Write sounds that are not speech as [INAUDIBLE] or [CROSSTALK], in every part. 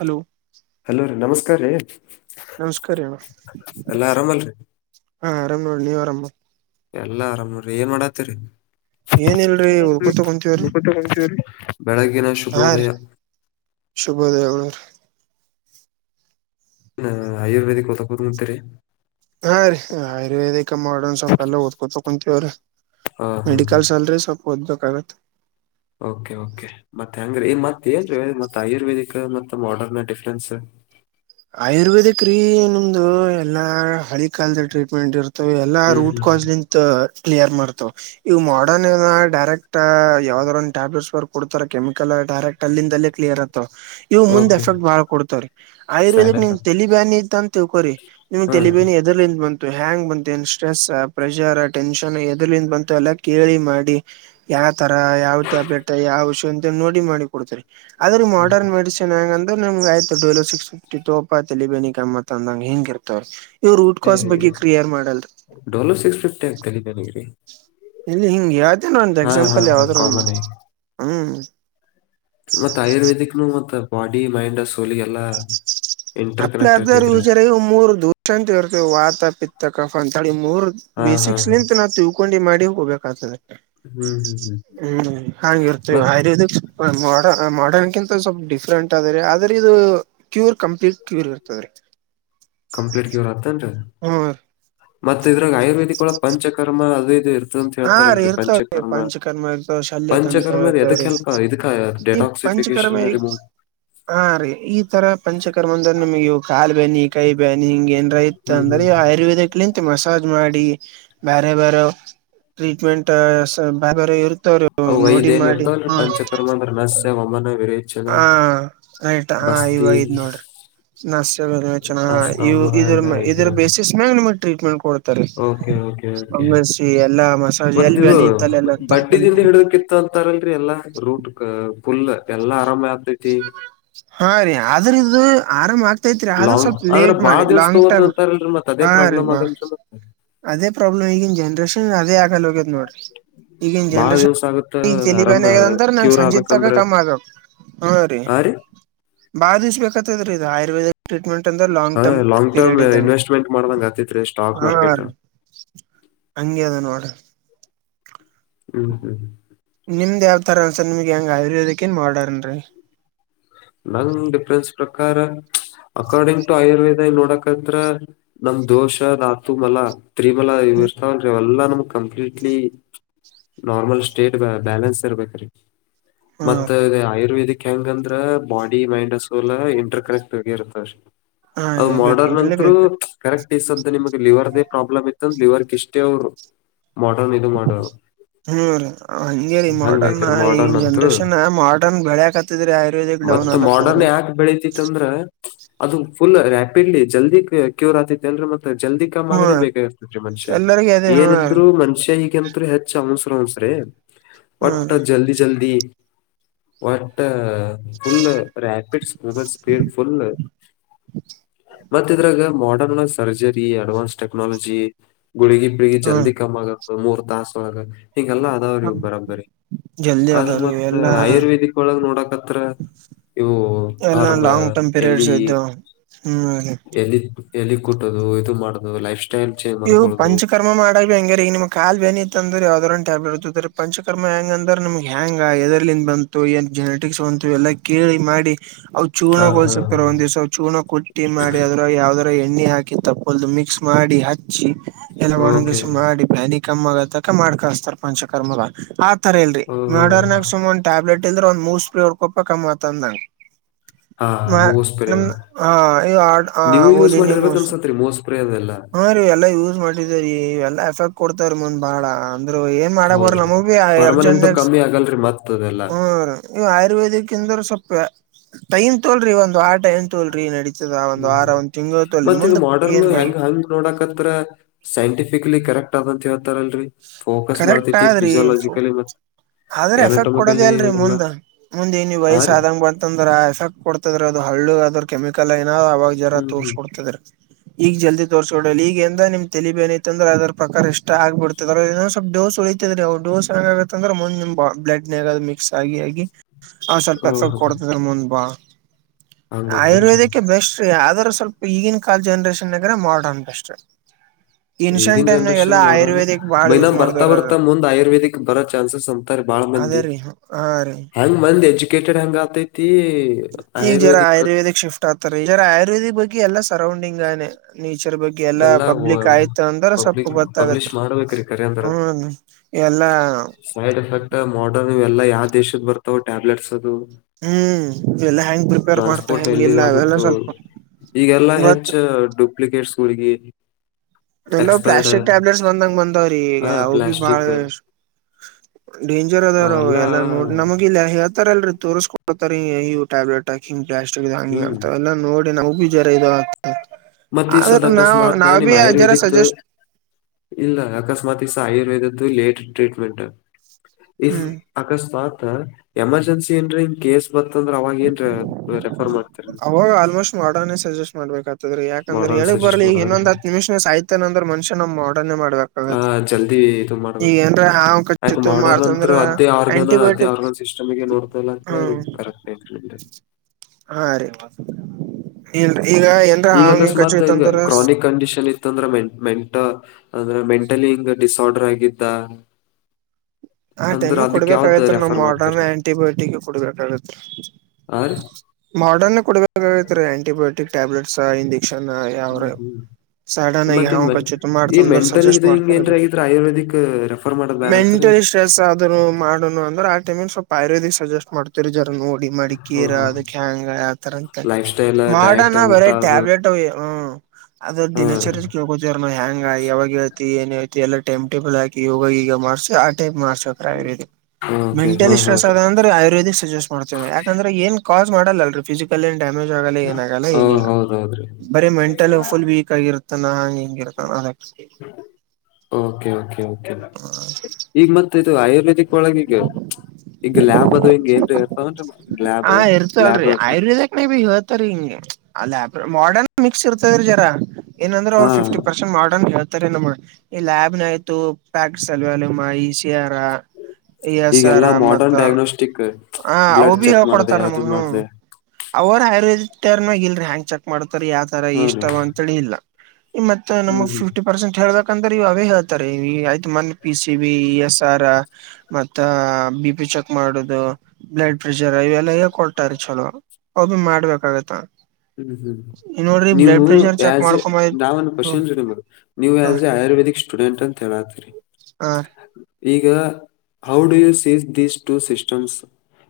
Hello hello ರೀ ನಮಸ್ಕಾರೇ ನಮಸ್ಕಾರ ಅಣ್ಣ ಎಲ್ಲ ಆರಾಮಲ್ಲ ರೀ ಹಾ ಆರಾಮ್ ನೋಡ್ರೀ ನೀವು ಆರಾಮ ಎಲ್ಲಾ ಆರಾಮ್ ನೋಡ ರಿ ಏನ್ ಮಾಡಾತ್ತರಿ ಏನ್ ಇಲ್ರಿ ಓದ್ಕೋತ ಕುಂತೀವ್ರಿ [UNINTELLIGIBLE] ಬೆಳಗಿನ ಹಾ ರೀ ಶುಭೋದಯ ಶುಭೋದಯಗಳು ಆಯುರ್ವೇದಿಕ್ ಹಓತ ಕದಂತರಿ ಹಾ ರೀ ಆಯುರ್ವೇದಿಕ್ ಮಾಡರ್ನ್ಸ್ಪ ಎಲ್ಲ ಓದ್ಕೊತಕೊಂತ ಕುಂತಿವ್ರಿ ಹಾ ಹಾ ಹಾ ಮೆಡಿಕಲ್ ಸ್ಯಾಲರಿ ಸ್ವಲ್ಪ ಓದ್ಬೇಕಾಗತ್ತೆ ಓಕೆ ಓಕೆ ಮತ್ತೆ ಹೆಂಗ ರೀ ಈ ಮತ್ತೆ ಏನ ರೀ ಮ ಆಯುರ್ವೇದಿಕ ಮತ್ತೆ ಮೊಡರ್ನ್ ಡಿಫ್ರೆನ್ಸ್ ಆಯುರ್ವೇದಿಕ್ ರೀ ನಮ್ದು ಎಲ್ಲಾ ಹಳಿ ಕಾಲದ ಟ್ರೀಟ್ಮೆಂಟ್ ಇರ್ತ ಎಲ್ಲಾ ಹ್ಮ್ ರೂಟ್ ಹ್ಮ್ ಕಾಸ್ಲಿಂತ ಕ್ಲಿಯರ್ ಮಾಡ್ತ್ವ ಇವು ಮಾಡರ್ನ್ ಇಲ್ಲ ಡೈರೆಕ್ಟ್ ಯಾವ್ದಾದ್ ಒಂದು ಟ್ಯಾಬ್ಲೆಟ್ಸ್ ಬರು ಕೊಡ್ತಾರೆ ಕೆಮಿಕಲ್ ಡರೆಕ್ಟ್ ಅಲ್ಲಿಂದ ಅಲ್ಲೇ ಕ್ಲಿಯರ್ ಆ ತ್ತ್ ಇವು ಮುಂದ್ ಓಕೆ ಎಫೆಕ್ಟ್ ಬಾಳ್ ಕೊಡ್ತವ ರೀ ಸ್ಯಾಡ ಆಯುರ್ವೇದಕ್ ನಿಮ್ ತಲಿಬ್ಯಾನಿ ಇತ್ ಅಂತ ತಿಳ್ಕೋರಿ ನಿಮ್ ಹಾ ತಲಿಬ್ಯಾನಿ ಎದರಲಿಂದ ಬು ಹ್ಯಾಂಗ್ ಬಂತು ಸ್ಟ್ರೆಸ್ ಪ್ರೆಷರ್ ಟೆನ್ಷನ್ ಎದರಿಂದ ಬಂತು ಎಲ್ಲ ಕೇಳಿ ಮಾಡಿ ಯಾಕ್ ಯಾವ್ ತರ ಯಾವ್ ಟ್ಯಾಬ್ಲೆಟ್ ಯಾವ ವಿಷ ಅಂತ ನೋಡಿ ಮಾಡಿ ಕೊಡ್ತರಿ ಆದ್ರ ಹ್ಮ್. ಮಾಡೋರ್ನ್ ಮೆಡಿಸನ್ ಹೆಂಗಂದ್ರ ಅ ನಮಗೆ ಆಯ್ತ ಡೊಲೊ ಸಿಕ್ಸ್ ಫಿಫ್ಟಿ ತೋಪಾ ತಲಿಬ್ಯಾನಿ ಕಮ್ಮ ಆತ ಅಂದಂಗ ಹಿಂಗ ಇರ್ತವ್ ಇವರ್ ರೂಟ್ ಏ ಕ್ರಾಸ್ ಬಗ್ಗೆ ಕ್ರಿಯರ್ ಮಾಡಲ್ರೀ ಡೋಲೋ ಸಿಕ್ಸ್ ಫಿಫ್ಟಿ ಆಗ ತಲಿ ಬ್ಯಾನಿಗ್ರಿ ಇಲ್ಲಿ ಹಿಂಗ್ ಹೇಳಿತೀನಿ ಯಾವದರ ಒಂದು ಹಾ ಹಾ ಎಕ್ಸಾಂಪಲ್ ಹಾ ಯಾವ್ದ್ರ ಕಾಮನ್ ಹ್ಮ್ ಮತ್ತ ಆಯುರ್ವೇದಿಕ್ ನ ಮತ್ತ ಬಾಡಿ ಮೈಂಡ್ ಸೋಲಿ ಅಲ ಅಧರ್ ವಿಚಾರವ ಮೂರು ದದುಶಾಂತವ ವಾರ್ತ ಪಿತ್ತ ಕಫ ಅಂತ ಮೂರ್ ಹಾ ಹಾ ಬೇಸಿಕ್ಸ್ ನಿಂತ ನಾವು ತಿಳ್ಕೊಂಡಿ ಮಾಡಿ ಹೋಗ್ಬೇಕತದೆ ಹ್ಮ್ ಹ್ಮ್ ಹ್ಮ್ ಹಂಗಿರ್ತೇವಿ ಮತ್ ಹಾಡಿದ ಮಾಡನ್ ಮಾಡರ್ನ್ಗಿಂತ ಸ್ವಲ್ಪ ಡಿಫ್ರೆಂಟ್ ಆದ ರೀ ಆದ್ರೆ ಇದು ಕ್ಯೂರ್ ಕಂಪ್ಲೀಟ್ ಕ್ಯೂರ್ ಇರ್ತದ ರೀ ಕಂಪ್ಲಿಟ್ವ್ ಕ್ಯೂ ರಾತ್ರಿ ಹ ಮತ್ತ ಇದ್ರಾಗ ಆಯುರ್ವೇದಿಕ್ ಒಳ ಪಂಚಕರ್ಮ ಅದ ಇದು ಇರುತ್ತೆ ಅ ಹಾ ರೀ ಹೇಳ್ತಾರಲ್ರಿ ಇರ್ತವ್ರೀ ಪಂಚಕರ್ಮ ಪಂಚಕರ್ಮ ಇರ್ತವ ಶಲ್ಯ ತಂತ್ರ ಪಂಚಕರ್ಮ ಅ ಎದಕ ಇರ್ತವ್ರೀ ಹೆಲ್ಪ್ ಇದಕ ಈ ಡೆಟಾಕ್ಸಿಡ್ ಪಂಚಕರ್ಮ [UNINTELLIGIBLE] ಹಾ ರೀ ಈ ತರ ಪಂಚಕರ್ಮ ಅಂದ್ರ ನಿಮಗೆವು ಕಾಲು ಬ್ಯಾನಿ ಕೈ ಬ್ಯಾನಿ ಹಿಂಗ ಏನ್ರ ಇತ್ ಹ್ಮ್ ಅಂದ್ರೆ ಹ್ಮ್ ಆಯುರ್ವೇದಕ್ ನಿಂತ ಮಸಾಜ್ ಮಾಡಿ ಬೇರೆ ಬೇರೆ ಟ್ರೀಟ್ಮೆಂಟ್ ಸ ಬೇರೆ ಬೇರೆ ಇರುತ್ತ ಅವು ನೋಡಿ ಐದ್ ಏನ್ ಮಾಡಿ ಇರ್ತಾವಲ್ರಿ ಹ ಪಂಚಕರ್ಮ ಅಂದ್ರ ನಸ್ಯ ವಮನ ವಿರೇಚನ ಹ ರೈಟ್ ಹಾ ಇವ ಬಸ್ತಿ ಐದ್ ನೋಡ್ರಿ ನ ಚ ಆಸ್ತಮ ಇದ ಐತ್ರ. ಇದ್ರ ಬೇಸಿಸ್ ಮ್ಯಾಗ ನಿಮಗ್ ಟ್ರೀಟ್ಮೆಂಟ್ ಕೊಡ್ತಾರೆ ಸಂಮ್ಮಸಿ ಎಲ್ಲಾ ಮಸಾಜ್ ಮತ್ತ ಎಲ್ ನೀವು ಬ್ಯಾನಿ ಇತ್ತಲ್ಲೆಲ್ಲ ತಪ್ಪಲ್ ಬಡ್ಡಿದಿಂದ ಹಿಡದಕಿತ್ತು ಅಂತಾರಲ್ರಿ ಎಲ್ಲಾ ರೂಟ್ ಪುಲ್ ಎಲ್ಲಾ ಅರಾಮ ಹಾ ರೀ ಆದ್ರ ಇದು ಆರಾಮ ಆಗ್ ರೈತ್ರಿ ಆದ್ರ ಲಾಂಗ್ ಸ್ವಲ್ಪ ಆದ್ರ ಲೇಟ್ ಬಾಳ ಮಾಡಿ ದಿವಸ ಲಾಂಗ್ ಟೈಮ್ ತಗೋತಂತಾರಲ್ರಿ ಮತ್ತ್ ಅದೇ ಹಾ ಪ್ರಾಬ್ಲಮ್ ರೀಮ್ಮ ಆಗಲ್ರಿ ಮತ್ತ್. ಅದೇ ಪ್ರಾಬ್ಲಮ್ ಈಗಿನ ಜನರೇಶನ್ ಅದೇ ಆಗಲ್ ಹೋಗೇ ನೋಡರಿ ಈಗನ್ ಬಾಳ ಜನರೇಶನ್ ದಿವ್ಸ ಆಗುತ್ತ ಈಗ ತಲಿ ಆರಾಮ ಬ್ಯಾನ್ ಆಗ್ಯದಂತ್ರ ನಂಗೆ ಕ್ಯೂರ್ ಸಂಜೆ ತಕ ಆಗ್ಬೇಕಂದ್ರ ಕಮ್ಮ್ ಆಗಬೇಕು ಹಾ ರೀ ಬಾಳ ದಿವಿಸ್ಬೇಕತ್ತದ್ರೀ ಇದು ಆಯುರ್ವೇದ ಟ್ರೀಟ್ಮೆಂಟ್ ಅಂದ್ರೆ ಲಾಂಗ್ ಹಾ ಟರ್ಮ್ ಲಾಂಗ್ ಟರ್ಮ್ ಪೀರಿಯಡ್ ಇದ್ದಂಗ ಇನ್ವೆಸ್ಟ್ಮೆಂಟ್ ಮಾಡ್ದಂಗ ಆತೈತ್ರಿ ಸ್ಟಾಕ್ ಹ ಮಾರ್ಕೆಟ್ ಹಂಗೆ ಅದ ನೋಡ್ರ ಹ್ಮ್ ಹ್ಮ್ ನಿಮ್ದ ಯಾವ್ತರ ಅನ್ಸರ್ ನಿಮ್ಗೆ ಹೆಂಗ ಆಯುರ್ವೇದಕ್ಕೇನ್ ಮಾಡನ್ ರ ನಂಗ್ ಡಿಫ್ರೆನ್ಸ್ ಪ್ರಕಾರ ಅಕಾರ್ಡಿಂಗ್ ಟು ಆಯುರ್ವೇದ ನೋಡಕತ್ರ ನಮ್ ದೋಷ ಧಾತು ಬಲ ತ್ರಿಬಲ ಇರ್ತಾವ ಇವೆಲ್ಲ ನು ಕಂಪ್ಲೀಟ್ಲಿ ನಾರ್ಮಲ್ ಸ್ಟೇಟ್ ಬ್ಯಾಲೆನ್ಸ್ ಇರ್ಬೇಕು ಹಾ ಮತ್ತ ರೀ ಆಯುರ್ವೇದಿಕ್ ಹೆಂಗಂದ್ರ body mind soul inter correct ಆಗಿರುತ್ತೆ ಅಷ್ಟೆ ಹಾ ಅ ಇರ್ಬೇಕ್ ಮಾಡರ್ ಅಂತರು ಇರ್ಲೇಬೇಕ್ರಿ ಕರೆಕ್ಟ್ [UNINTELLIGIBLE] ನಿಮಗ್ ಲಿವರ್ದ ಪ್ರಾಬ್ಲಮ್ ಇತ್ತುಂದ ಲಿವರ್ ಇಷ್ಟೇ ಅವ್ರು ಮಾಡರ್ನ್ ಇದು ಮಾಡು ಹ್ಮ್ ಹಂಗೇ ರೀ ಮಾಡರ್ನ್ ಮಾಡರ್ನ್ ಈನ್ ಅಂತ್ರು ಜನ್ರೇಷನ್ ಮಾಡರ್ನ್ ಬೆಳಿಯಕತ್ತದ್ರೀ ಆಯುರ್ವೇದಿಕ್ ಡೌನ್ ಮತ್ತ್ ಮಾಡರ್ನ್ ಅಲತ್ತದ್ರಿ ಯಾಕ ಬೆಳತಿತ್ತ ಅಂದ್ರ ಅದು ಫುಲ್ ರಾಪಿಡ್ಲಿ ಜಲ್ದಿ ಕ್ಯೂರ್ ಆತಿತಿ ಅಂದ್ರೆ ಮತ್ತೆ ಜಲ್ದಿ ಕಾಮ್ ಆಗದೆ ಹ್ಮ್ ಬೇಕಾಗತೇ ಮನುಷ್ಯ ಎಲ್ಲರಿಗ ಅದೇ ಹಾ ಏನಿದ್ರು ಮನುಷ್ಯ ಈಗಂತೂ ಹೆಚ್ಚ ಅಂ ಸ ಒಟ್ಟ ಹ್ಮ್ ಜಲ್ದಿ ಜಲ್ದಿ ಒಟ್ಟ ಫುಲ್ ರಾಪಿಡ್ ಬರ್ ಸ್ಪೀಡ್ ಫುಲ್ ಮತ್ತ ಇದ್ರಾಗ ಮಾಡರ್ನ್ ಸರ್ಜರಿ ಅಡ್ವಾನ್ಸ್ ಟೆಕ್ನಾಲಜಿ ಗುಳಗಿ ಪಿಳಗಿ ಹ್ಮ್ ಜಲ್ದಿ ಕಮ್ ಆಗ ಮೂರ್ ತಾಸ ಒಲಗ ಹಿಂಗಲ್ಲ ಅದಾವ್ರೀ ಹ್ಮ್ ಬರಾಬರಿ ಜಲ್ದಿ ಆದ್ರ ಅದಾರು ಮತ್ ಎಲ್ಲಾ ಆಯುರ್ವೇದಿಕ್ ಒಳಗ ನೋಡಕ್ತ್ರ ಇವು ಎಲ್ಲ ಹರ್ಬ ಲಾಂಗ್ ಟರ್ಮ್ ಎಲ್ಲಿ ಪೀರಿಯಡ್ಸ್ ಇದ್ದು ಹ್ಮ್ ಎಲ್ಲಿ ಕೊಟ್ಟೋದು ಇದು ಮಾಡೋದು ಲೈಫ್ ಸ್ಟೈಲ್ ಚೇಂಜ್ ಇವು ಮಾಡ್ಕೊಳ್ಳೋದು ಪಂಚಕರ್ಮ ಮಾಡಕ್ ಹಂಗ್ಯಾರಿ ಈಗ ನಿಮ್ಮ್ ಕಾಲ್ ಬೇನ್ ಇತ್ತ ಅಂದ್ರೆ ಯಾವ್ದೋ ಒಂದು ಟ್ಯಾಬ್ಲೆಟ್ ಪಂಚಕರ್ಮ ಹೆಂಗಂದ್ರ ನಮಗೆ ಹೆಂಗ ಎದ್ರಲ್ಲಿ ಬಂತು ಏನ್ ಜೆನೆಟಿಕ್ಸ್ ಬಂತು ಎಲ್ಲ ಕೇಳಿ ಮಾಡಿ ಅವ್ ಚೂರ್ಣ ಹಾ [UNINTELLIGIBLE] ಹಾ ಸಿಕ್ತಾರಂದ ದಿವ್ಸ ಚೂರ್ಣ ಕೊಟ್ಟಿ ಮಾಡಿ ಅದ್ರ ಯಾವ್ದ ಎಣ್ಣೆ ಹಾಕಿ ತಕೊಂಡು ಮಿಕ್ಸ್ ಮಾಡಿ ಹಚ್ಚಿ ಎಲ್ಲ ಓಕೆ ಒಣಂಗಸಿ ಮಾಡಿ ಪ್ಲಾನಿಂಗ್ ಕಮ್ಮ ಆಗತಕ ಮಾಡ್ ಕಸ್ತರ್ ಪಂಚಕರ್ಮ ಆತರ ಇಲ್ರಿ ಮಾಡರ್ನಾಗ ಸುಮ್ ಒಂದು ಟ್ಯಾಬ್ಲೆಟ್ ಅಂದ್ರ ಒಂದ್ ಮೂರು ಸ್ಪಿ [UNINTELLIGIBLE] ಕಮ್ಮ್ ಅಂದಗೆ ಹಾ ಮ ಮೂವ್ ಸ್ಪ್ರೇ ನಮ ಹಾ ಇದು ಆ ಆ ನೀವು ಯೂಸ್ ಓಲಿನೆಯ ಮಾಡಿರ್ಬೇಕ ಮೋಸ ಅನ್ಸತ್ರಿ ಮೂವ್ ಸ್ಪ್ರೇ ಅದೆಲ್ಲ ಹಾ ರೀ ಎಲ್ಲಾ ಯೂಸ್ ಮಾಡಿದರ ಎಲ್ಲಾ ಎಫೆಕ್ಟ್ ಕೊಡ್ತಾರೀ ಮುಂದೆ ಬಾಳ ಅಂದ್ರು ಏನ್ ಮಾಡಬ್ರ ಹೌದ್ರಿ ನಮಗ್ ಪರ್ಮನೆಂಟ್ ಅರ್ಜೆಂಟ್ ಕಮ್ಮಿ ಆಗಲ್ರಿ ಮತ್ ಅದೆಲ್ಲ ಹ್ಮ ಇ ಆಯುರ್ವೇದಿಕ್ ಎಂದ್ರ ಸೊಪ್ಪೇ ಟೈಮ್ ತೋಗೋಳ್ರಿ ಒಂದು ವಾರ ಟೈಮ್ ತೋಗೊಳ್ರಿ ಹಾ ಒಂದ್ ಹ್ಮ್ ವಾರ ಒಂದು ತಿಂಗಳಲ್ಲಿ ಮುಂದಕ್ ಏನ್ ಮಾಡ್ಲಿ ನೋಡಕತ್ರ ಸೈಂಟಿಫಿಕ್ಲಿ ಕರೆಕ್ಟ್ ಆದ ತಾರಲ್ರರಿ ಫೋಕಸ್ ಕರೆಕ್ಟ್ ಮಾಡ್ತೈತಿ ಆದ್ರಿ ಫಿಸಿಯಾಲಜಿಕಲಿ ಮತ್ತ [UNINTELLIGIBLE] ಆದ್ರ ಎಫೆಕ್ಟ್ ಕೊಡದೇ ಅಲ್ರರಿ ಮುಂದ್ ಮುಂದ್ ಆ ವಯಸ್ಸ ರೀ ಆದಂಗ ಬಂತಂದ್ರ ಆ ಎಫೆಕ್ಟ್ ಕೊಡ್ತದ್ರ ಅದು ಹಳ್ಳು ಅದ್ರ ಕೆಮಿಕಲ್ ಏನ ಅವಾಗ ಜರ ಹ್ಮ್ ಹ್ಮ್ ತೋರ್ಸ್ಕೊಡ್ತರಿ ಈಗ ಜಲ್ದಿ ತೋರಿಸ್ಕೊಂಡಿಲ್ಲಿ ಈಗಗೆಂದ ನಿಮ್ ತಲಿಬ ಏನಐತೆ ಅಂದ್ರ ಅದ್ರ ಪ್ರಕಾರ ಇಷ್ಟ ಆಗ್ ಬಿಡ್ತ ಸ್ವಲ್ ಡೋಸ್ ಉಳಿತತದ್ರ ಅವ್ರ ಡೋಸ್ ಹಂಗ ಆಗತ್ತ ಅಂದ್ರೆ ಬ್ಲಡ್ ಮಿಕ್ಸ್ ಆಗಿ ಹ ಸ್ವಲ್ಪಲ್ ಓಹ್ ಕೊಡ್ತದ್ರ ಮುಂದ ಬಾ ಹಂಗೈತೇನ್ರಿ ಆಯುರ್ವೇದಕ್ಕೆ ಬೆಸ್ಟ್ ರೀ ಆದ ಸ್ವಲ್ಪ ಈಗಿನ ಕಾಲ ಜನ್ರೇಷನ್ಗ ಮಾಡರ್ನ್ ಬೆಸ್ಟ್ ಇನ್ಸೆಂಟ್ಟಮ್ನಾಗ ಎಲ್ಲ ಆಯುರ್ವೇದಿಕ್ ಬಾಳ ಮೈನಾ ಯೂಸ್ ಬರ್ತಾ ಮಾಡ್ದವ್ರ ಬರ್ತಾ ಮುಂದ್ ಆಯುರ್ವೇದಿಕ್ ಬರೋ ಚಾನ್ಸಸ್ ಅಂತಾರೆ ಬಾಳ ಅದೇ ಮಂದಿ ರೀ ಹಾ ರೀ ಹೆಂಗ ವೆಲ್ ಎಜುಕೇಟೆಡ್ [UNINTELLIGIBLE] ಈ ಜನ ಆಯುರ್ವೇದಿಕ್ ಶಿಫ್ಟ್ ಆಗ್ತಾರೆ ಈ ಜರ ಆಯುರ್ವೇದಿ ಬಗ್ಗೆ ಎಲ್ಲಾ ಸರೌಂಡಿಂಗ್ [UNINTELLIGIBLE] ಇದರ ಬಗ್ಗೆ ಎಲ್ಲಾ ಪಬ್ಲಿಕ್ ಆಯ್ತು ಅಂದ್ರ ಸ್ವಲ್ಪ ಪಬ್ಲಿಕ್ ಪಬ್ಲಿಷ್ ಗೊತ್ತಾಗತೆ ಮಾಡ್ಬೇಕ್ರಿ ಕರೆ ಅಂದ್ರ [UNINTELLIGIBLE] ಸೈಡ್ ಎಫೆಕ್ಟ್ ಮಾಡರ್ನ್ ಇ ಎಲ್ಲಾ ಯಾವ ದೇಶದ ಬರ್ತಾವ ಟ್ಯಾಬ್ಲೆಟ್ಸ್ ಅದು ಹ್ಮ್ ಇವೆಲ್ಲಾ ಹೆಂಗ್ ಪ್ರಿಪೇರ್ ಮಾಡ್ತಾ ಟ್ರಾನ್ಸ್ಪೋರ್ಟ್ ಹೆಂಗ ಇಲ್ಲ ಅವೆಲ್ಲ ಎಲ್ಲಿದಾಗುತ್ತೋ ಸ್ವಲ್ಪ ಈಗೆಲ್ಲಾ ಹೆಚ್ಚ ಗೊತ್ತು ಡುಪ್ಲಿಕೇಟ್ಸ್ ಹುಡುಗಿ ಎಲ್ಲೋ ಪ್ಲಾಸ್ಟಿಕ್ ಟ್ಯಾಬ್ಲೆಟ್ಸ್ ಬಂದಂಗ ಬಂದವ್ರೀ ಈಗ ಆ ಅವು ಭಿ ಬಾಳ ಪ್ಲಾಸ್ಟಿಕ್ ಡೇಂಜರ್ ಅದಾರ ಅವೆಲ್ಲಾ ಎಲ್ಲಾ ನೋಡಿ ನಮಗ ಇಲ್ಲ ಹೇಳ್ತರಲ್ರಿ ತೋರಿಸಸ್ಕೊಡ್ತಾರಯವು ಟ್ಯಾಬ್ಲೆಟ್ ಹಾಕಿ ಪ್ಲಾಸ್ಟಿಕ್ ಇ ಹ್ಮ್ ಅಂತಲ್ಲ ನೋಡಿ ನಾವುಿ ಜರ ಇದ ಆದ್ರ ನಾವು ನಾವು ಬಿ ಜರ ಆಯರ್ವೇದಕ್ ಸಜೆಸ್ಟ್ ಇಲ್ಲ ಅಕಸ್ಮಾತ್ಸ ಆಯುರ್ವೇದದ್ದ ಲೇಟ್ ಟ್ರೀಟ್ಮೆಂಟ್ ಇಫ್ ಹ್ಮ್ ಅಕಸ್ಮಾತ್ ಎಮರ್ಜೆನ್ಸಿ ಏನ್ರೀನ್ ಕೇಸ್ ಬತ್ಂದ್ರ ಅವಾಗ ಏನ್ರೀ ಅವಾಗ ಆಲ್ಮೋಸ್ಟ್ ಮಾಡಾನೆ ಸಜೆಸ್ಟ್ ಮಾಡ್ಬೇಕ ಯಾಕಂದ್ರೆ ಮಾಡೋನ್ ಹೇಳಿಗ್ ಸಜೆಸ್ಟ್ ಬರ್ಲಿ ಈಗ ಮಾಡೋದೇನ್ರಿ ಇನ್ನೊಂದ್ ಹತ್ ನಿಮಷ ಸಾಯ್ತ ಅಂದ್ರ ಮನುಷ್ಯನಮ್ ಮಾಡೋಡನೇ ಆ ಮಾಡಬೇಕಕ್ಗತ್ರಿ ಜಲ್ದಿ ಇದು ಮಾಡ ಯಾಕ ಮಾಡರ್ಂತ ಮಾರ್ತಂದ್ರ ಅದೇ ಆರ್ಗನ ಅದೇ ಆಂಟಿಬಯೋಟಿಕ್ ಆರ್ಗನ್ ಸಿಸ್ಟಮ್ಗೆ ನೋಡ್ತ ಇಲ್ಲ ಹ್ಮ್ ಕರೆಕ್ಟ್ ಆ ಹಾ ನೀ ಈಗ ಅಕಸ್ಮಾತ್ ಹಂಗ ಕ್ರಾನಿಕ್ ಕಂಡೀಷನ್ ಇತ್ತ ಅಂದ್ರೆ ಮೆಂ ಮೆಂಟ ಅಂದ್ರೆ ಮೆಂಟಲಿ ಹಿಂಗ ಡಿಸ್ರ್ಡರ್ ಆಗಿದ್ದ ಆ ಅಂದ್ರ ಟೈಮಿ ಅದಕ್ ಯಾವ್ದ್ ಕೊಡ್ಬೇಕಾಗತ್ ನಮ್ ರೆಫರ್ ಮಾಡ್ತೇರಿ ಮಾಡ್ರನ್ ನೀವು ಆಂಟಿಬಯೋಟಿಕ್ ಕೊಡ್ಬೇಕಾಗತ್ ಆ ರೀ ಮಾಡನ್ ಕೊಡಬೇಕಾಗೈತ್ ರೀ ಆಂಟಿಬಯೋಟಿಕ್ ಟ್ಯಾಬ್ಲೆಟ್ಸ್ ಹಿ ಕ್ಷನ್ ಯಾವ್ರ ಹ್ಮ್ ಹ್ಮ್ ಸ್ಯಾಡನ್ ಆಗಿ ಮತ್ ಹ ಈ ಮೆ- ಕಚಿತ ಈ ಮಾಡ್ತಂದ ಮೆಂಟಲಿ ಸಜೆಸ್ಟ್ ಇದು ಹಿಂಗ ಮಾಡ್ತದೆ ಏನ್ರ ಆಗಿದ್ರ ಆಯುರ್ವೇದಿಕ್ ರೆಫರ್ ಮಾಡೋದ್ ಬ್ಯಾಡ ಮೆಂಟ ಅಂತಾರೇನ್ರಿ ಆದನು ಮಾಡೋ ಅ್ರೆ ಆ ಟೈಮ ಸ್ವಪ ಆಯುರ್ವೇದಿಕ್ ಸಜೆಸ್ ಮಾಡತತಿರಿ ನೋಡಿ ಹಾ ಮಾಡಿಕೀರ ಹಾ ಅದ ಹಂಗ ಆತರಂತ ಲೈಫ್ ಸ್ಟೈಲ್ ಡಯಟ್ ಮಾಡಣ ಬರ ಊಟ ಅದು ಟ್ಯಾಬ್ಲೆಟ್ ಹ್ಮ್ [UNINTELLIGIBLE] ಅದ್ರ ಹಾ ದಿನಚರ್ಯಕ್ಕೆ ಹೇೋಗೋತರ ನ ಹೆಂಗ ಯಾವಾಗ ಹೇಳ್ತಿ ಏನ ಐತಿ ಎಲ್ಲ ಟೈ್ ಟೇಬಲ್ ಹಾಕಿ ಇೋಗಾಗ ಈಗ ಮಾಡ್ ಮಾಡ್ ಆಯುರ್ವೇದಕ್ ಓಕೆ ಹಾ ಮೆಂಟಲಿ ಹಾ ಸ್ಟ್ರೆಸ್ ರೀ ಅಂದ್ರ ಆಯುರ್ವದಿಕ್ ಸಜೆಸ್ ಮಾಡ್ತೇ ಯಕಂದ್ರೆ ಏ ಕಾಸ್ ಮಾಡಲ್ಲಲ್ರಿ ಫಿಸಿಕಲ್ ಡ್ಯಾಮೇಜ್ ಆಗಲ್ಲ ಏನ ಆಾಗಲ್ಲ ಓ ಏನಿಲ್ಲ ಹೌದೌದ್ರಿ ಬರೀ ಮೆಂಟಲ್ ಫುಲ್ ವೀಕ್ ಆಗಿರುತ್ತಾನ ಹೆ ಅ ಓಕೆ ಹ್ಮ ಮ ಇದು ಆಯುರ್ವೇದಿಕ್ ಒಳಗಗೆ ಹಂಗ ಲ್ಯಾಬ್ ಅದು ಹಂಗ ಏನ್ ಇರ್ತದ ಲ್ಯಾಬ್ ಹಾ ಲ್ಯಾಬ್ ಮಾಡನ್ ಮಿಕ್ಸ್ ಇರ್ತದ್ರಿ ಜರ ಏನಂದ್ರೆ ಅವರು ಹಾ ಫಿಫ್ಟಿ ಪರ್ಸೆಂಟ್ ಮಾಡರ್ನ್ ಹೇ ನಮ್ಮ ಇಾಬ್ನ ಆಯ್ತು ಪ್ಯಾಕ್ಸ್ಲ್ವಮ್ಮ ಈ ಸಿಿಯರ್ ಈಗೆಲ್ಲಾ ಮ ಮಾಡರ್ನ್ ಡಯಾಗ್ನೋಸ್ಟಿಕ್ ಹ ಅವ ಬ್ಲಡ್ ಭ ಚೆಕ್ ಮಾಡ್ದೆ ಹೇಳ್ಕೊಡ್ತಾರ ಅದು ನಮಗ ಹ ಮಾಡ್ದೆ ಅವ ಆಯುರ್ವೇದ ಟರ್ನಾಗ ಇಲ್ರಿ ಹೆಂಗ ಚೆಕ್ ಮಾಡತಾರ ಯಾವ ತರ ಹಾ ರೀ ಇಷ್ಟವ ಅಂತೇಳಿ ಇಲ್ಲ ಮತ್ತ ನಮ್ ಹ್ಮ್ ಹ್ಮ್ ಫಿಫ್ಟಿ ಪರ್ಸೆಂಟ್ ಹೇಳ್ದ ಯಕಂದ್ರ ಇ ಅವೇ ಹೇಳ್ತಾರೆ ಈ ಆಯ್ತು ಮಂದ P C B S R ಮತ್ತ ಬಿ ಪಿ ಚೆಕ್ ಮಾಡುದು ಬ್ಲಡ್ ಪ್ರೆಷರ್ ಇವೆಲ್ಲ ಕೊಡ್ತಾರೆ ಚಲೋ ಮಾಡ್ಬೇಕಾಗತ್ತಾ ಹ್ಮ್ ಹ್ಮ್್ಮ ನೀವು ಚೆಕ್ ಆಸ್ ಎ ಮಾಡ್ಕೊಂಬ ನಾವ್ ಹ್ಮ್ ಕ್ವಶನ್ ನಿದು ನೀವು ಹ ಆಸ್ ಎ ಆಯುರ್ವೇದಿಕ್ ಸ್ಟೂಡೆಂಟ್ ಅಂತ ಹೇಳದು ಹರಿ ಹಾ ಈಗ how do you see these two systems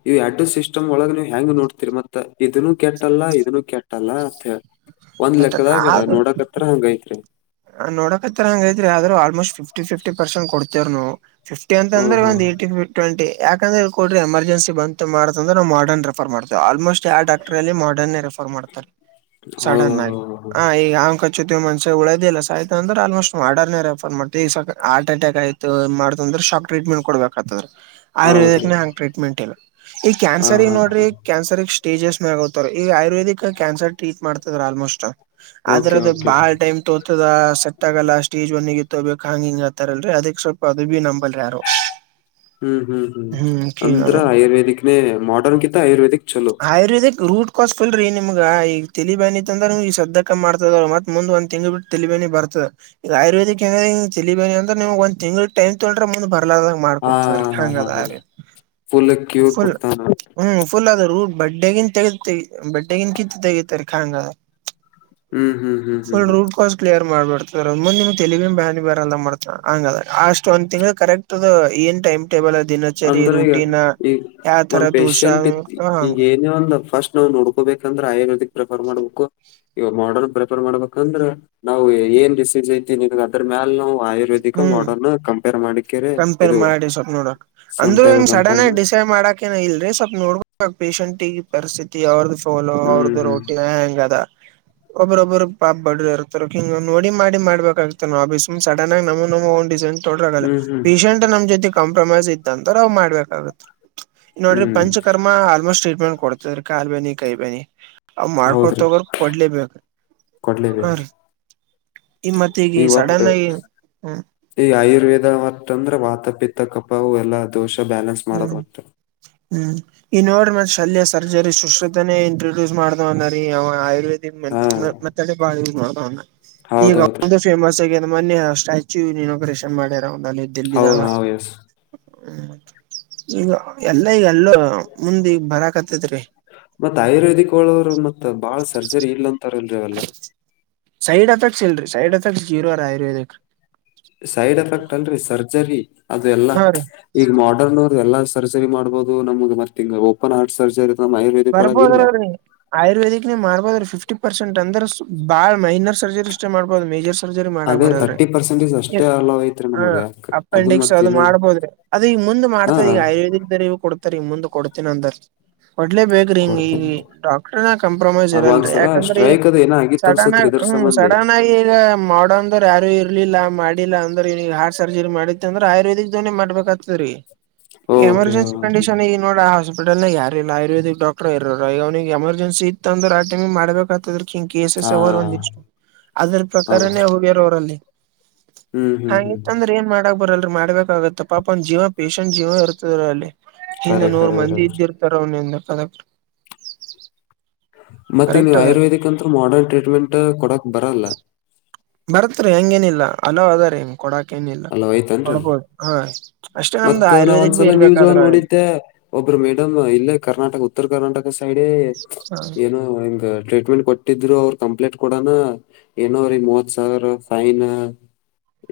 ಇವು ಅಡ್ಡ ಸಿಸ್ಟಮ್ ಒಳ ನೀವ್ ಹೆಂಗ್ ನೋಡ್ತೀರಿ ಮತ್ತತ್ ಇದನ್ನು ಕೆಟ್ಟಲ್ಲ ಇದನ್ನು ಕೆಟ್ಟಲ್ಲ ಒಂದ್ ಲೆಕ್ಕದಾಗ ನೋಡಕತ್ರ ಹಂಗೈತ್ರಿ ನೋಡಕ ಹತ್ರ ಹಂಗೈ್ರರಿ ಆದ್ರರು ಆಲ್ಮೋಸ್ಟ್ಫ್ಟಿ ಫ್ಟಿ ಪರ್ಸಂಟ್ ಕೊ ವು ಫ್ಟಿ ಅಂದ್ರ ಒ ಓಹೋ ಏ ಟ್ಂಟಿ ಯಾಕಂದ್ರೆ ಕೊಡ್ರಿ ಎಮರ್ಜನ್ ಬಂತ ಮಾಡತಂದ್ರ ಮಾಡರ್ನ್ ರೆಫರ್ ಮಾಡತೇವೆ ಆಲ್ಮೋಸ್ಟ್ ಯಾವ ಡಾಕ್ಟ್ರಲ್ಲಿ ಮಾಡಡನ್ ರೆಫರ್ ಮಾಡ್ತಾರೆ ಹೌದ ಸಡನ್ ಆಗಿ ಆ ಈಗ ಹ್ ಕಚ್ಚೋತಿವಿ ಮನ್ಸ ಉಳ ಲ್ಲ್ ಅಂದ್ರೆ ಆಲ್ಮೋಸ್ಟ್ ಮಾಡರ್ೇ ರೆಫರ್ ಮಾಡ್ ಹಾರ್ ಅಟ್ಯಾಕ್ ಆಯತು ಮಾಡ ಅ್ರೆ ಶಾಕ್ ಟ್ರೀಟ್ಮಂಟ್ ಕೊ ತದ ಹೌದ್ರಿ ಆಯುರ್ವೇದ ಹಂಗ ಟ್ರೀಟ್ಮೆಂಟ್ ಇಲ್ಲ ಈ ಹಾ ಕ್ಯಾನ್ಸರ್ ಹಾ ನೋಡ್ರಿ ಹಾ ಕ್ಯಾನ್ಸರ್ ಸ್ಟೇಜಸ್ ಮ ಆಗತಾರ ಈಗ ಆುರ್ವದಿಕ್ ಕ್ಯಾನ್ಸರ್ ಟ್ರೀಟ್ ಮಾಡತದ ಆಲ್ಮೋಸ್ಟ್ ಆದದ್ರ ಓಕೆ ಅದ ಓಕೆ ಬಾಳ್ ಟೈಮ್ ತೋತದ ಸೆಟ್ ಆಗಲ್ಲ ಸ್ಟೇಜ್ ಒನ್ಗ [UNINTELLIGIBLE] ತೊ್ಬೇಕಕ್ [UNINTELLIGIBLE] ಹಿಂಗ ಆತರಲ್ರಿ ಅದಕ್ ಸ್ವಲ್ಪ ಅದು ಬಿ ನಮ ಹ್ಮ್ ಹ್ಮ್ ಹ್ಮ್ ಕಿಂಗ್ ಅಂದ್ರ ಅದಾರ ಆಯುರ್ವೇದಿಕ ನ ಮಾರ್ಡರ್ನ್ತ್ತ ಆಯುರ್ವೇದಕ್ ಆಯುರ್ವೇದಿಕ್ ರೂಟ್ ಕಸ್ಕಲ್ರೀ ನಿಮ್ಗ ಈಗ ತಲಿ ಬಿತ್ ಅಂದ್ರಮಗೆಗ ಸದ ಮಾಡ್ತದ ಮತ್ತೆ ಮುಂದ ಒಂದ್ ತಿಂಗಳ ಬಿಟ್ಟ ತಿಬೇಿ ಬರ್ತದೆ ಆಯುರ್ವೇದಿ ಏ ತಿಲಿಬೇಿ ಅಂದ್ರ ನಿ ಟೈನ್ ತೊೊಂಡ್ರ ಮು ಬ [UNINTELLIGIBLE] ಹಾ ಮಾಡಕಡ್ತದ್ರ ಹಾ ಹಾ ಹಂಗದ ಹಾ ರ ಫುಲ್ ಕ್ಯೂರ್ ಫುಲ್ ಕೊಡ್ತಾನ ಹ್ಮ ಫುಲ್ ಅ ಬಡ್ಡೆಗಿನ್ ತಗತ್ತ ಬಡ್ಡೆಗಿನ್ ಕಿತ್ತು ತೆಗತಾರೆ ಕಂಗ ಹ್ಮ್ ಹ್ಮ್ ಹ್ಮ್ ಹ್ಮ್ ಫುಲ್ ಹ್ಮ್ ರೂಟ್ ಕಾಸ್ ಕ್ಲಿಯರ್ ಮಾಡ್ಬು ಂದ್ ನಿಮ ತೆಗ ಬ ಬೇಲ್ಲ ಮಾಡ್ತ ಹಂಗ ಅ ಅಷ್ಟ ಒಂದ್ ತಿಂಗ್ ಕರೆಕ್ಟ್ ಏ ೈಮ್ [UNINTELLIGIBLE] [UNINTELLIGIBLE] ದಿನಚರಿ ಅಂದ್ರೆ ಈಗ ರರುಟಿನ ಈಗ ಯಾವ ತರ ಒಂದ್ ದೋಷ ಪೇಶೆಂಟ್ ಹ ಈಗ ಒಂದ್ ಫಸ್ಟ್ ನಾವು ನೋಡ್ಕೋಬೇಕಂದ್ರೆ ಆಯುರ್ವೇದಿಕ್ ಪ್ರಿಫರ್ ಮಾಡ್ಬೇಕು ಇವಾಗ ಮಾಡನ್ ಪ್ರಿಫರ್ ಮಾಡ್ಬೇಕಂದ್ರೆ ನಾವು ಏನ್ ರಿಸೀಜ್ ಐತಿ ಅದ್ರ ಮ್ಯಾಲ ನಾವು ಆಯುರ್ವೇದಿಕ ಹ್ಮ್ ಮಾಡರ್ನ್ ಕಂಪೇರ್ ಮಾಡಿ ಕಂಪೇರ್ ಮಾಡಿ ಸ್ವಪ ನೋಡು ಅಂದ್ರು ಸಂಪೇರ್ ಹಿ್ ಸಡನ್ ಕಂಪೇರ್ ಆಗಿ ಮಾಡಿ ಡಿಸೈಡ್ ಮಾಡಕಏ ಇಲ್ರರಿ ಸ್ವಲ್ಪ್ ನೋಡ್ಬ ಪೇಶಷಂಟ್ ಈಗ ಪರಿಸ್ಥಿತಿ ಅವ್ರದ್ದ [INAUDIBLE] ಚೋಲೋ ಹ್ಮ್ ಅವ್ರದ್ದು ಹ್ಮ್ ರೋಟಿ ಹೆಂಗ ಅದ [UNINTELLIGIBLE] ಒಬ್ಬ್ರೊಬ್ಬರು ಪಾಪ್ ಬಡ್ರರು ಇರ್ತಾರ ಹಿಂಗ ನೋಡಿ ಮಾಡಬೇಕಾಗ್ತ ನಾವುಬೀ್್ ಸಡನ್ ಆಗ ನಮ ನಮ ಡಿಸೈನ್ [UNINTELLIGIBLE] ತೊಡ್ರಾಗಲ್ಲ ಹ್ಮ್ ಹ್ಮ್ ಪೇಶಷಂಟ್ ನಮ್ ಜೊತೆ ಕಾಂಪ್ರಮೈಸ್ ಇದ್ದ ಅಂದ್ರ ಅವ್ ಮಾಡ್ಬೇಕಾಗತ್ರಿ ನೋಡ್ರಿ ಹ್ಮ್ ಪಂಚಕರ್ಮ ಆಲ್ಮೋಸ್ಟ್ ಟ್ರೀಟ್ಮೆಂಟ್ ಕೊಡ್ತದ್ರಿ ಕಾಲುಬೇನಿ ಕೈಬನಿ ಅವ ಹೌದ್ರಿ ಮಾಡ್ಕೊತೋಗರ್ ಕೊಡ್ಲೇಬೇಕ ಹ ರೀ ಈ ಮತ್ ಈಗ ಒಟ್ಟು ಸಡನ್ ಆಗಿ ಹ್ಮ್ ಈಗ ಆಯುರ್ವೇದ ಮ ತಂದ್ರೆ ವಾತಪಿತ್ತ ಕಪಾವು ಎಲ್ಲಾ ದೋಷ ಬ್ಯಾಲೆನ್ಸ್ ಮಾಡೋದು ಹ್ಮ್ ಹ್ತ ಹ್ಮ್ ಈ ನೋ್ರ ಮ ಶಲ್ಯ ಸರ್ಜರಿ ಶುಶ್ರತನೇ ಇಂಟ್ರೊಡ್ಯೂಸ್ ಮಾಡಿದವ್ನ ರೀ ಅವ ಆಯುರ್ವೇದ ಹಾ ಮತ್ತಡೆ ಬ ಮಾಡೋಣ ಈಗ ಹೌದೌದ್ರಿ ಒ ಫೇಮಸ್ ಆಗಿ [UNINTELLIGIBLE] ಒ ಮೊನ್ನೆ ಸ್ಟ್ಯಾಚು ನೀಕರೇಷನ್ ಮಾಡ್ಯಾರ ಹೌದ ಒಲ್ಲಿ್ದಲ್ಲಿದ್ದಾಗ ಹೌ ಎಸ್ ಹ್ಮ ಈಗ ಎಲ್ಲ ಈಗ ಎಲ್ಲೋ ಮುಂದ ಈಗ ಬರಕತ್ತ ಮತ್ ಆಯುರ್ವೇದಿಕ್ ಒಳವರು ಮತ್ತ್ ಬಾಳ್ ಸರ್ಜರಿ ಇಲ್ಲ ಅಂತಾರಲ್ರಿೀ ಅವಲ್ಲ ಸೈಡ್ ಎಫೆಕ್ಟ್ಸ್ ಇಲ್ರರಿ ಸೈಡ್ ಎಫೆಕ್ಟ್ಸ್ ಜೀರೋರ ಆಯುರ್ವೇದಕ್ ಸೈಡ್ ಎಫೆಕ್ಟ್ ಅಲ್ರರಿ ಸರ್ಜರಿ ಅದೆ ಎಲ್ಲಾ ಹಾ ರೀ ಈಗ ಮಾಡರ್ನ್ ಎಲ್ಲ ಸರ್ಜರಿ ಮಾಡ್ಬಹುದು ನಮ್ಗ್ ಮತ್ತ್ ಓಪನ್ ಹಾರ್ಟ್ ಸರ್ಜರಿ ನಮ್ ಆಯುರ್ವೇದಿಕ್ ಒಳಗ ಇಲ್ಲ ಬರ್ಬೋದ್ರೀ ಆಯುರ್ವೇದಿಕ್ ನೀ ಮಾರ್ಬೋದ್ರೀ ಫಿಫ್ಟಿ ಪರ್ಸೆಂಟ್ ಅಂದ್ರ ಬಾಳ್ ಮೈನಸ್ ಸರ್ಜರಿ ಸಿಸ್ಟಮ್ ಮಾಡ್ಬೋುದು ಮೇಜರ್ ಸರ್ಜರಿ ಮಾಡ ಅದೇ ಬರಲ್ ಲ್ರೀ ತರ್ಟಿ ಪರ್ಸೆಂಟೇಜ್ ಅಷ್ಟೇ ಅಲೋ ಐತ್ರಿ ನಮಗ ಯಾಕ ಮತ್ ಅದು ಇನ್ನ ಮಾಡ್ಬೋದ್ರ ಅದ ಈಗ ಮುಂದ್ ಹಾ ಮಾಡ್ತಾರೆ ಈಗ ಆಯುರ್ವೇದಿಕ್ ದೂ ಕೊಡ್ತಾರೆ ಈ ಮುಂದ್ ಕೊಡ್ತೀನ ಅಂದ್ರ ಇಡ್ಲೇ ಬೇಕ್ರಿ ಹಂಗ ಕೊಡ್ತೀನಿ ಡಾಕ್ಟ್ರನ ಕಂಪ್ರಮೈಸ್ ಇರಲ್ರರಿ ಒಂದ್ಸಲ ಯಾಕಂದ್ರಿ ಸ್ಟ್ರೈಕ್ ಅದು ಏನ ಆಗಿತ್ ಸಡನ್ ಅನ್ಸತ್ರಿ ಆಗಿ ಇದ್ರ ಹ್ಮ್ ಸಂಬಂಧಿ ಸಡನ್ ಆಗಿ ಈಗ ಮಾಡಂದರು ಯಾರು ಇ ಇಲಿಲ್ಲ ಮಾಡಿಲ್ಲ ಅಂದ್ರ ಹಾರ್ ಸರ್ಜರಿ ಮಾಡಿತ್ತ ಅಂದ್ರ ಆಯುರ್ವದಿಕ್ ಧವನಿ ಮಾಡ್ಬೇಕಕ್ತದ ರೀ ಓಕೆ ಎಮರ್ಜೆನ್ಸಿ ಕಂಡೀಷನ್ ಈಗ ನೋಡ ಆ ಹಾಸ್ಪಿಟಲ್ ನ ಯಾರಿಲ್ಲ ಆಯುರ್ೇದಿಕ್ಡಾಕ್ಟರ್ [UNINTELLIGIBLE] ಇರರು ಈ ಅವನಿಗೆ ಎಮರ್ಜನ್ಿ ಇತ್ತಂದ್ರ ಆ ಟಮ್ ಮಾಡಬೇಕತದ ಇವಾಗಿನ ಕೇಸಸ್ ಅವಾರ ಹಾ ಒಂದಿಷ್ಟು ಅದ್ರ ಪ್ರಕಾರಾನೇ ಹೌದ್ರಿ ಹೋಗ್ಯರ ಅವರಲ್ಲಿ ಹ್ಮ್ ಹ್ಮ್ ಹ್ಮ್ ಮಾಡೋಕೆ ಬರಲ್ಲ ಮಾಡ್ಬೇಕಾಗತ್ತ ಪಾಪ ಒಂದ ಜೀವ ಪೇಶಷಂಟ್ ಜೀವ ಇರುತದ ಅಲ್ಲಿ ಹಿಂದ ಖರೆ ನೂರು ಖರೆ ಮಂದಿ ಇರತ್ರಿ ಇದ್ದಿರ್ತಾರ ಅವನಿಂದ ಕಲೆಕ್ರ್ [UNINTELLIGIBLE] ಮತ್ತೆ ನೀವು ಆಯುರ್ವೇದಿಕ್ ಅಂತೂ ಮಾಡರ್ನ್ ಟ್ರೀಟ್ಮೆಂಟ್ ಕೊಡಕ್ ಬರಲ್ಲ ಬರತ್ರಿ ಹೆಂಗೇನಿಲ್ಲ ಅಲೋ್ ಅದಾರಿ ಹೆಂಗ ಕೊಡಾಕ್ ಏನಿಲ್ಲ ಕೊಡ್ಬೋದು ಹಾ ಅಷ್ಟೇ ನಮ್ದು ಮತ್ತ ನಾವ ಆಯುರ್ವೇದಿಕ್ ಬಿ ಒಂದ್ಸಲ ನ್ಯೂ ಜೈನ್ ಇರ್ಬೇಕಾದ್ರ ಹ ನೋಡಿದ್ದೆ ಒಬ್ರು ಮೇಡಮ್ ಇಲ್ಲೇ ಕರ್ನಾಟಕ ಉತ್ತರ ಕರ್ನಾಟಕ ಸೈಡ್ ಏನು ಹಂಗ ಟ್ರೀಟ್ಮೆಂಟ್ ಕೊ ಕೊಟ್ಟಿದ್ರು ಅವ್ರ ಕಂಪ್ಲೇಂಟ್ ಕೊಡೋನಾ ಏನೋ್ರೀ ಮೂವತ್ ಸಾವಿರ ಫೈನ್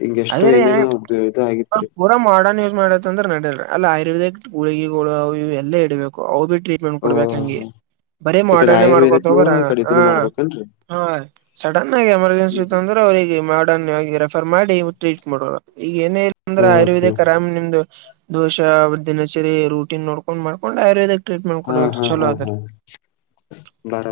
ಹಿಂಗ ಎಷ್ಟೋ ಅದೇ ಏನೇನೋ ಇದು ಆಗಿತ್ರಿ ಪುರಾ ಮಾಡನ್ ಯೂಸ್ ಮಾಡತ್ತಂದ್ರೆ ನಡಲ್ ಅಲ್ಲ ಆಯುರ್ೇದಿಕ್ ಗುಳಗಿಗಳು ಇವು ಎಲ್ಲ ಇಡಬೇಕು ಅವು ಬಿಟ್ಟ ಟ್ರೀಟ್ಮೆಂಟ್ ಓ ಕೊಡ್ಬೇಕಂಗೆ ಬರೀ ಈ ಕಡೆ ಮಾಡಾನೆ ಮಾಡ್ಕೊತ ಆಯುರ್ವೇದಕ್ನು ಹೋಗರ ಈ ಕಡೆ ಹ ಇದನ್ನು ಮಾಡ್ಬೇಕೇನ್ರಿ ಹಾ ಸಡನ್ ಆಗಿ ಎಮರ್ಜೆನ್ಸಿ ಇ ಅಂದ್ರೆ ಅವ್ರಿಗೆ ಮಾಡಡನ್ಯ ಆಗಿರ ಫರ್ ಮಾಡಿ ಟ್ರೀಟ್ ಮಾಡ ಈಗ ಏನೇ ಇಲ್ಲ ಅಂದ್ರೆ ಹ್ಮ್ ಓಕೆ ಆಯುರ್ವೇದಕ್ ಆರಾಮ್ಂದು ದೋಷ ದಿನಚರಿ ರೂಟೀನ್ ನೋಡ್ಕೊಂಡ್ ಮಾಡ್ಕೊಂಡು ಆಯುರ್ವೇದಕ್ ಹಾ ್ರಟಮಟ್ಬೇಕು ಹಾ ಚಲೋ ಹಾ ಅ ಹಾ ಬರ